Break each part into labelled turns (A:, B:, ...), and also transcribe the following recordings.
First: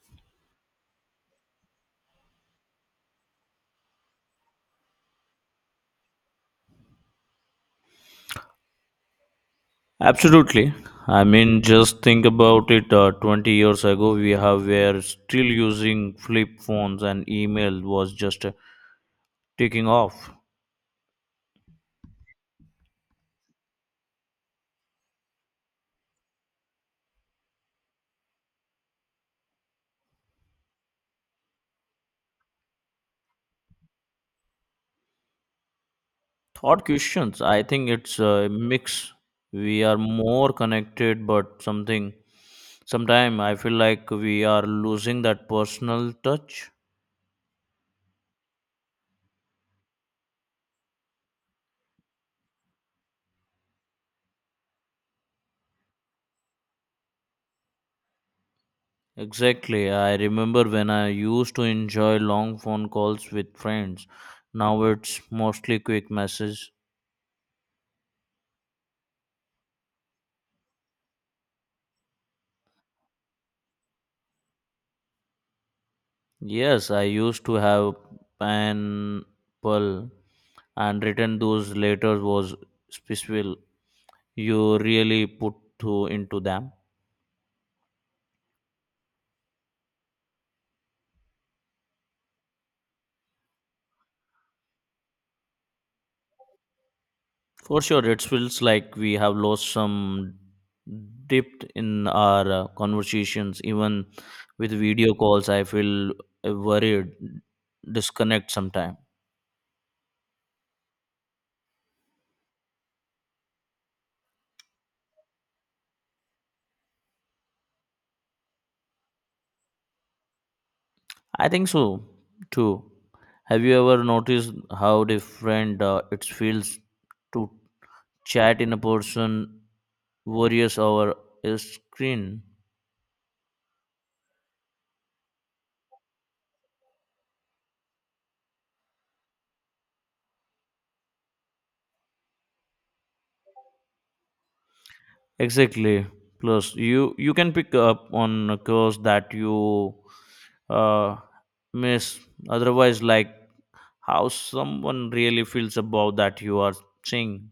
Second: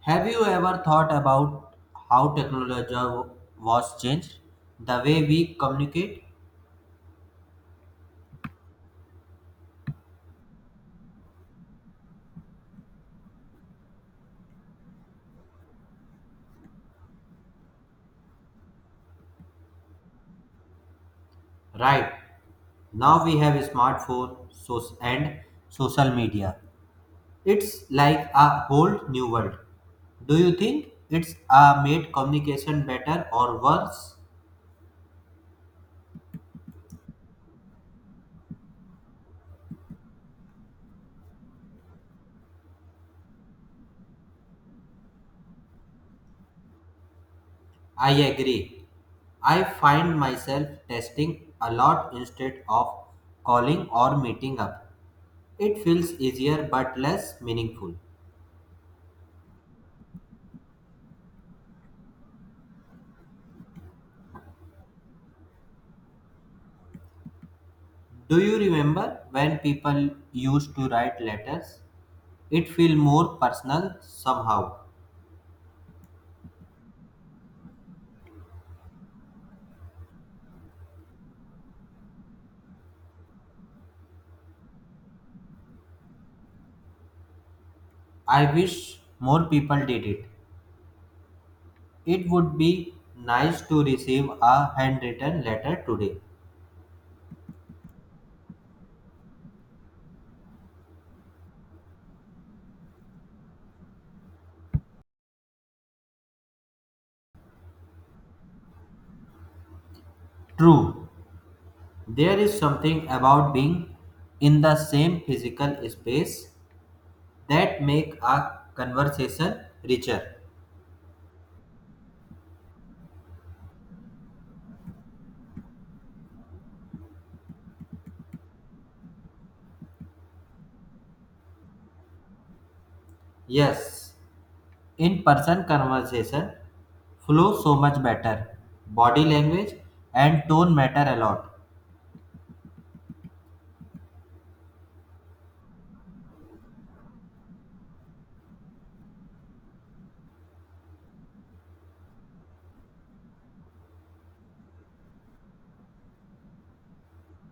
A: Have you ever thought about how technology was changed the way we communicate?
B: Absolutely. I mean, just think about it. 20 years ago, we have were still using flip phones, and email was just taking off.
A: Right now we have and social media. It's like a whole new world. Do you think it's made communication better or worse?
B: Thought questions. I think it's a mix. We are more connected, but something. Sometime I feel like we are losing that personal touch.
A: I agree. I find myself testing a lot instead of calling or meeting up. It feels easier but less meaningful.
B: Exactly. I remember when I used to enjoy long phone calls with friends. Now it's mostly quick messages.
A: Do you remember when people used to write letters? It feel more personal somehow.
B: Yes, I used to have pen, pearl, and written those letters was special. You really put to into them.
A: I wish more people did it. It would be nice to receive a handwritten letter today.
B: For sure, it feels like we have lost some depth in our conversations. Even with video calls, I feel a worried disconnect sometime.
A: True, there is something about being in the same physical space that make a conversation richer.
B: I think so too. Have you ever noticed how different it feels to chat in a person worries over a screen.
A: Yes, in-person conversation flow so much better. Body language and tone matter a lot.
B: Exactly. Plus, you can pick up on a course that you uh, miss. Otherwise, like how someone really feels about that you are seeing.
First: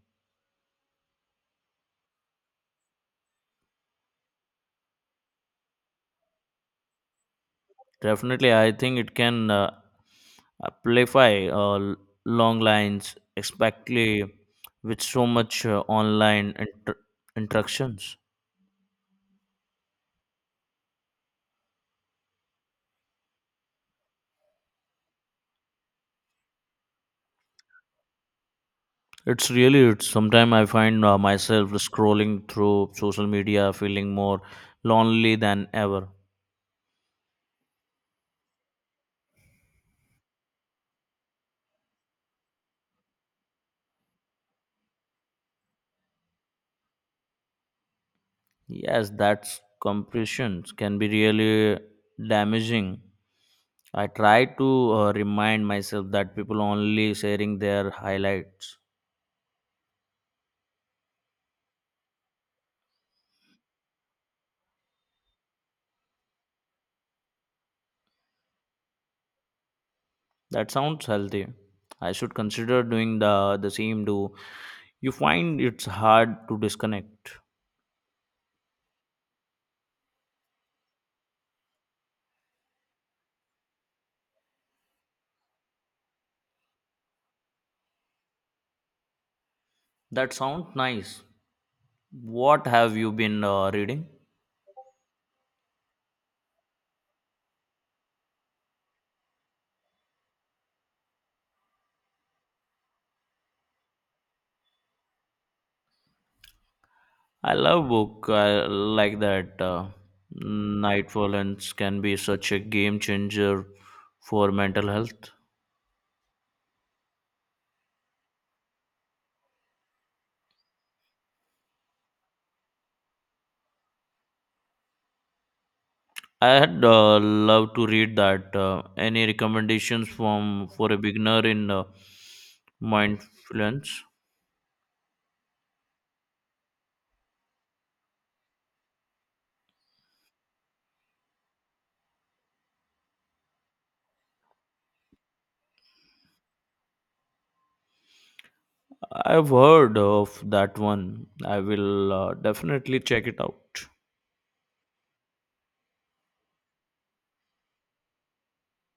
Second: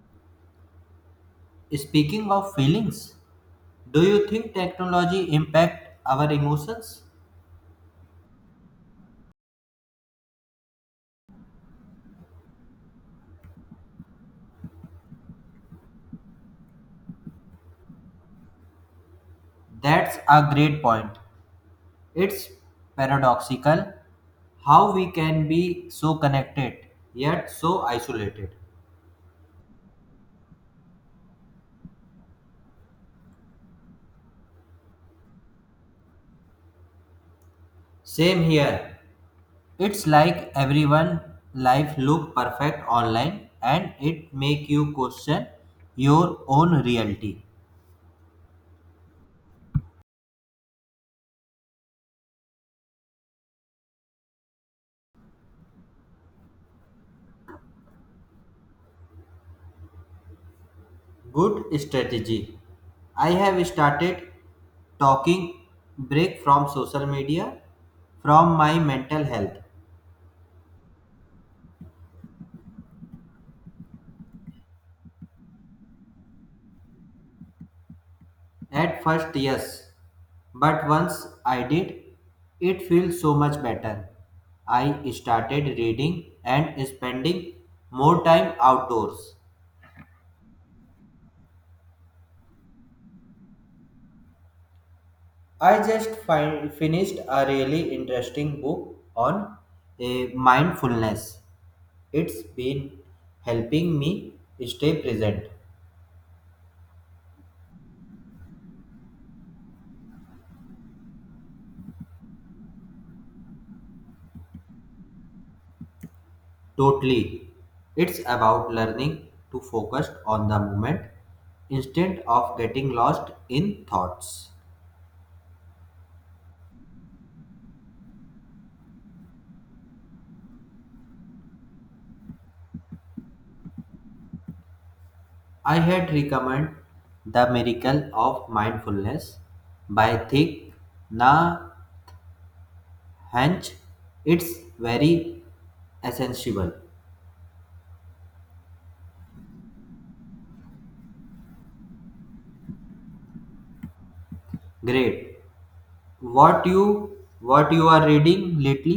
A: Speaking of feelings, do you think technology impact our emotions?
B: Definitely, I think it can amplify long lines, especially with so much online interactions.
A: That's a great point. It's paradoxical how we can be so connected yet so isolated.
B: It's really it's sometimes I find myself scrolling through social media feeling more lonely than ever.
A: Same here. It's like everyone life look perfect online and it make you question your own reality.
B: Yes, that's compression can be really damaging. I try to remind myself that people only sharing their highlights.
A: Good strategy. I have started talking break from social media from my mental health.
B: That sounds healthy. I should consider doing the same. Do you find it's hard to disconnect?
A: At first, yes, but once I did, it feels so much better. I started reading and spending more time outdoors.
B: That sounds nice. What have you been reading?
A: I just finished a really interesting book on mindfulness. It's been helping me stay present.
B: I love book. I like that. Nightfall and can be such a game changer for mental health.
A: Totally. It's about learning to focus on the moment instead of getting lost in thoughts.
B: I'd love to read that. Any recommendations from for a beginner in mindfulness?
A: I had recommend The Miracle of Mindfulness by Thich Nhat Hanh. It's very essential.
B: I've heard of that one. I will definitely check it out.
A: Great. What you what you are reading lately?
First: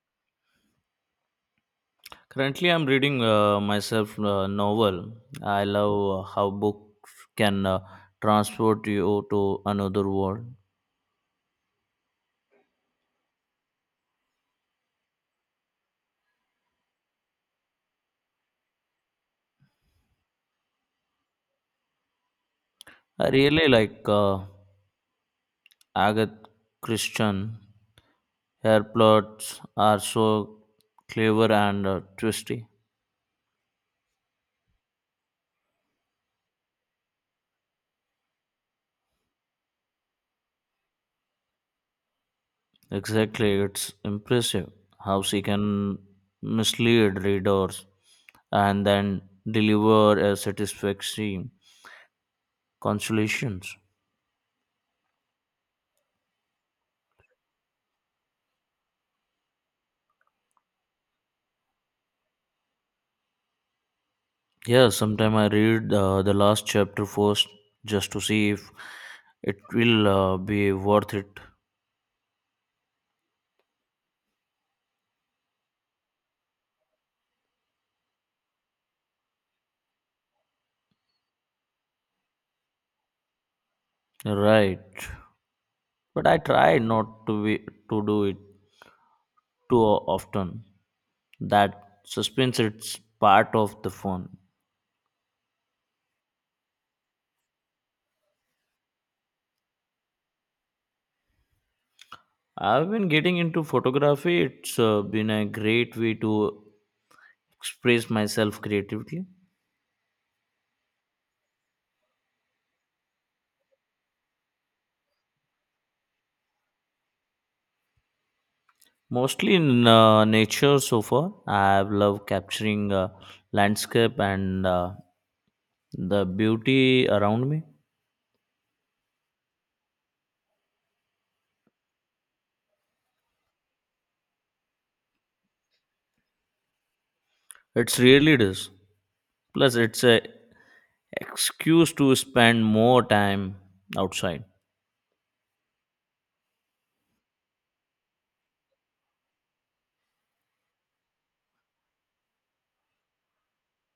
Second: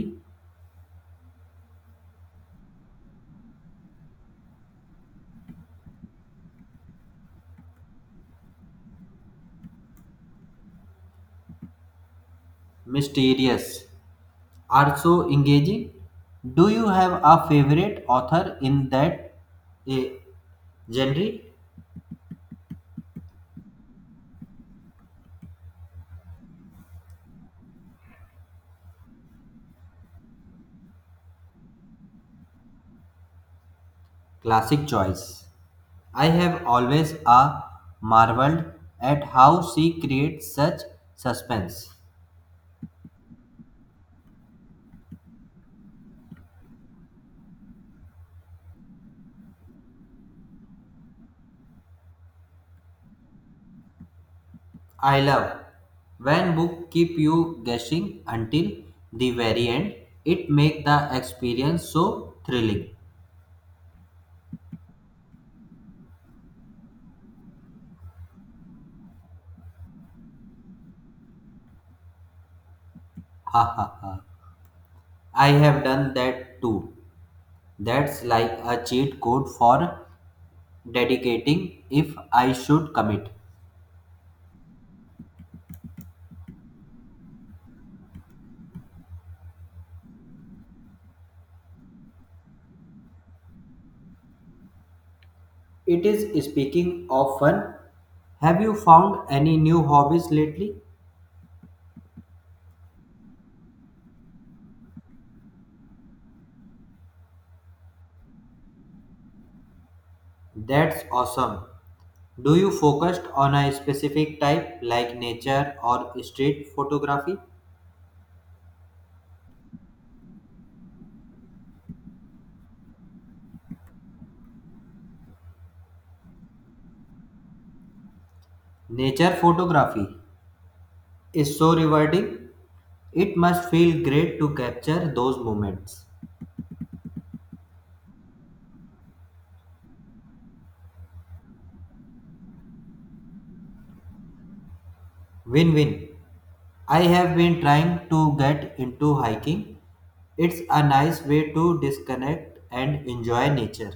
B: Currently, I'm reading myself a novel. I love how books can transport you to another world.
A: Mysterious. Are so engaging. Do you have a favorite author in that eh, genre?
B: I really like Agatha Christian. Her plots are so clever and twisty.
A: Classic choice. I have always a marveled at how she creates such suspense.
B: Exactly, it's impressive how she can mislead readers and then deliver a satisfactory consolations.
A: I love when book keep you guessing until the very end. It make the experience so thrilling.
B: Yeah, sometime I read the last chapter first just to see if it will be worth it.
A: Ha ha ha. I have done that too. That's like a cheat code for dedicating if I should commit.
B: Right, but I try not to be to do it too often that suspense it's part of the fun.
A: It is speaking of fun. Have you found any new hobbies lately?
B: I've been getting into photography. It's been a great way to express myself creatively.
A: That's awesome. Do you focus on a specific type like nature or street photography?
B: Mostly in nature so far. I love capturing landscape and the beauty around me.
A: Nature photography is so rewarding. It must feel great to capture those moments.
B: It's really it is Plus it's a excuse to spend more time outside.
A: Win win. I have been trying to get into hiking. It's a nice way to disconnect and enjoy nature.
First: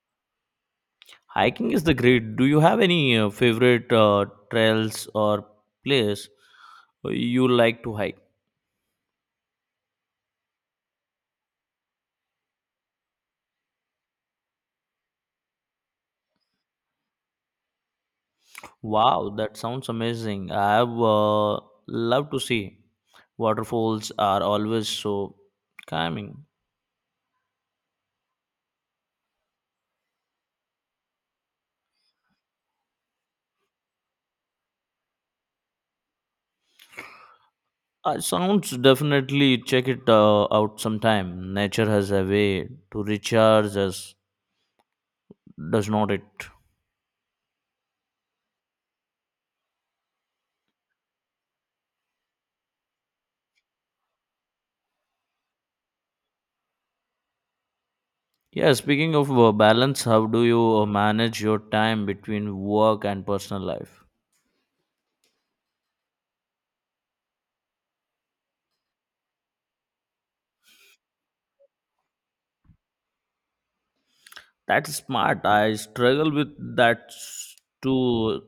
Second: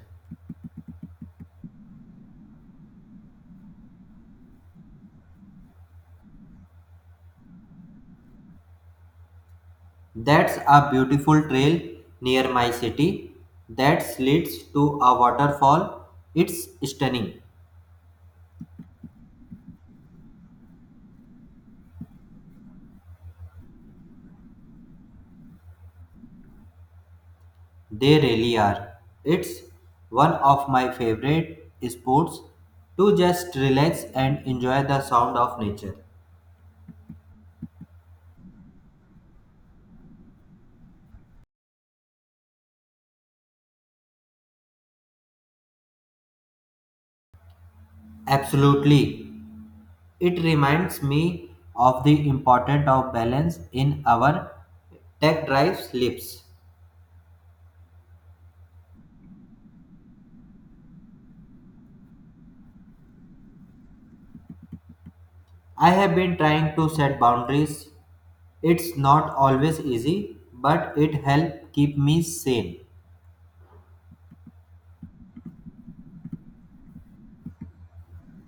B: Hiking is the great. Do you have any favorite trails or place you like to hike?
A: That's a beautiful trail near my city that leads to a waterfall. It's stunning.
B: Wow, that sounds amazing. I have love to see. Waterfalls are always so calming.
A: They really are. It's one of my favorite sports to just relax and enjoy the sound of nature.
B: Sounds definitely check it out sometime. Nature has a way to recharge us, does not it?
A: Absolutely. It reminds me of the importance of balance in our tech drives lives.
B: Yeah, speaking of balance, how do you manage your time between work and personal life?
A: I have been trying to set boundaries. It's not always easy, but it helps keep me sane.
B: That's smart. I struggle with too,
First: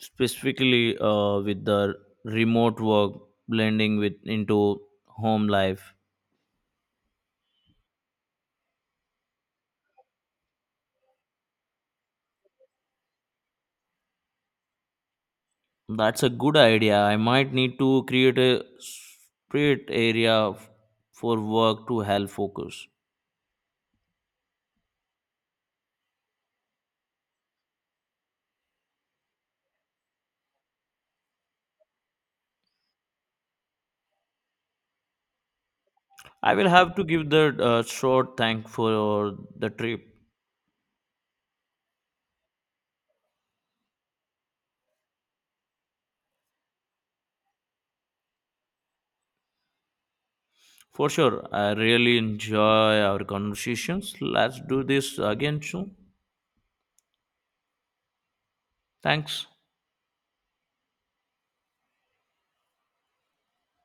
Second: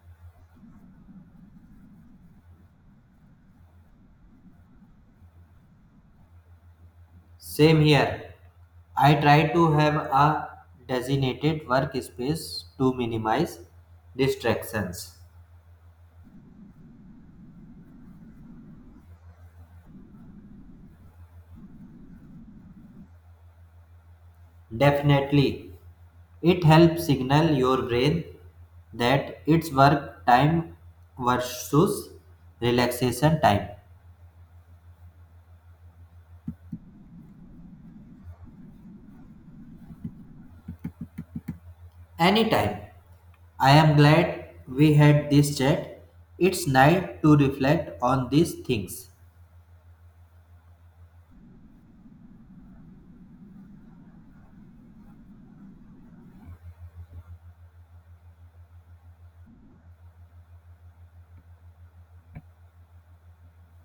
B: specifically with the remote work blending with into home life.
A: Same here. I try to have a designated workspace to minimize distractions.
B: That's a good idea. I might need to create a separate for work to help focus.
A: Definitely. It helps signal your brain that it's work time versus relaxation time.
B: I will have to give the short thank for the trip.
A: Anytime. I am glad we had this chat. It's nice to reflect on these things.
B: For sure, I really enjoy our conversations. Let's do this again soon. Thanks.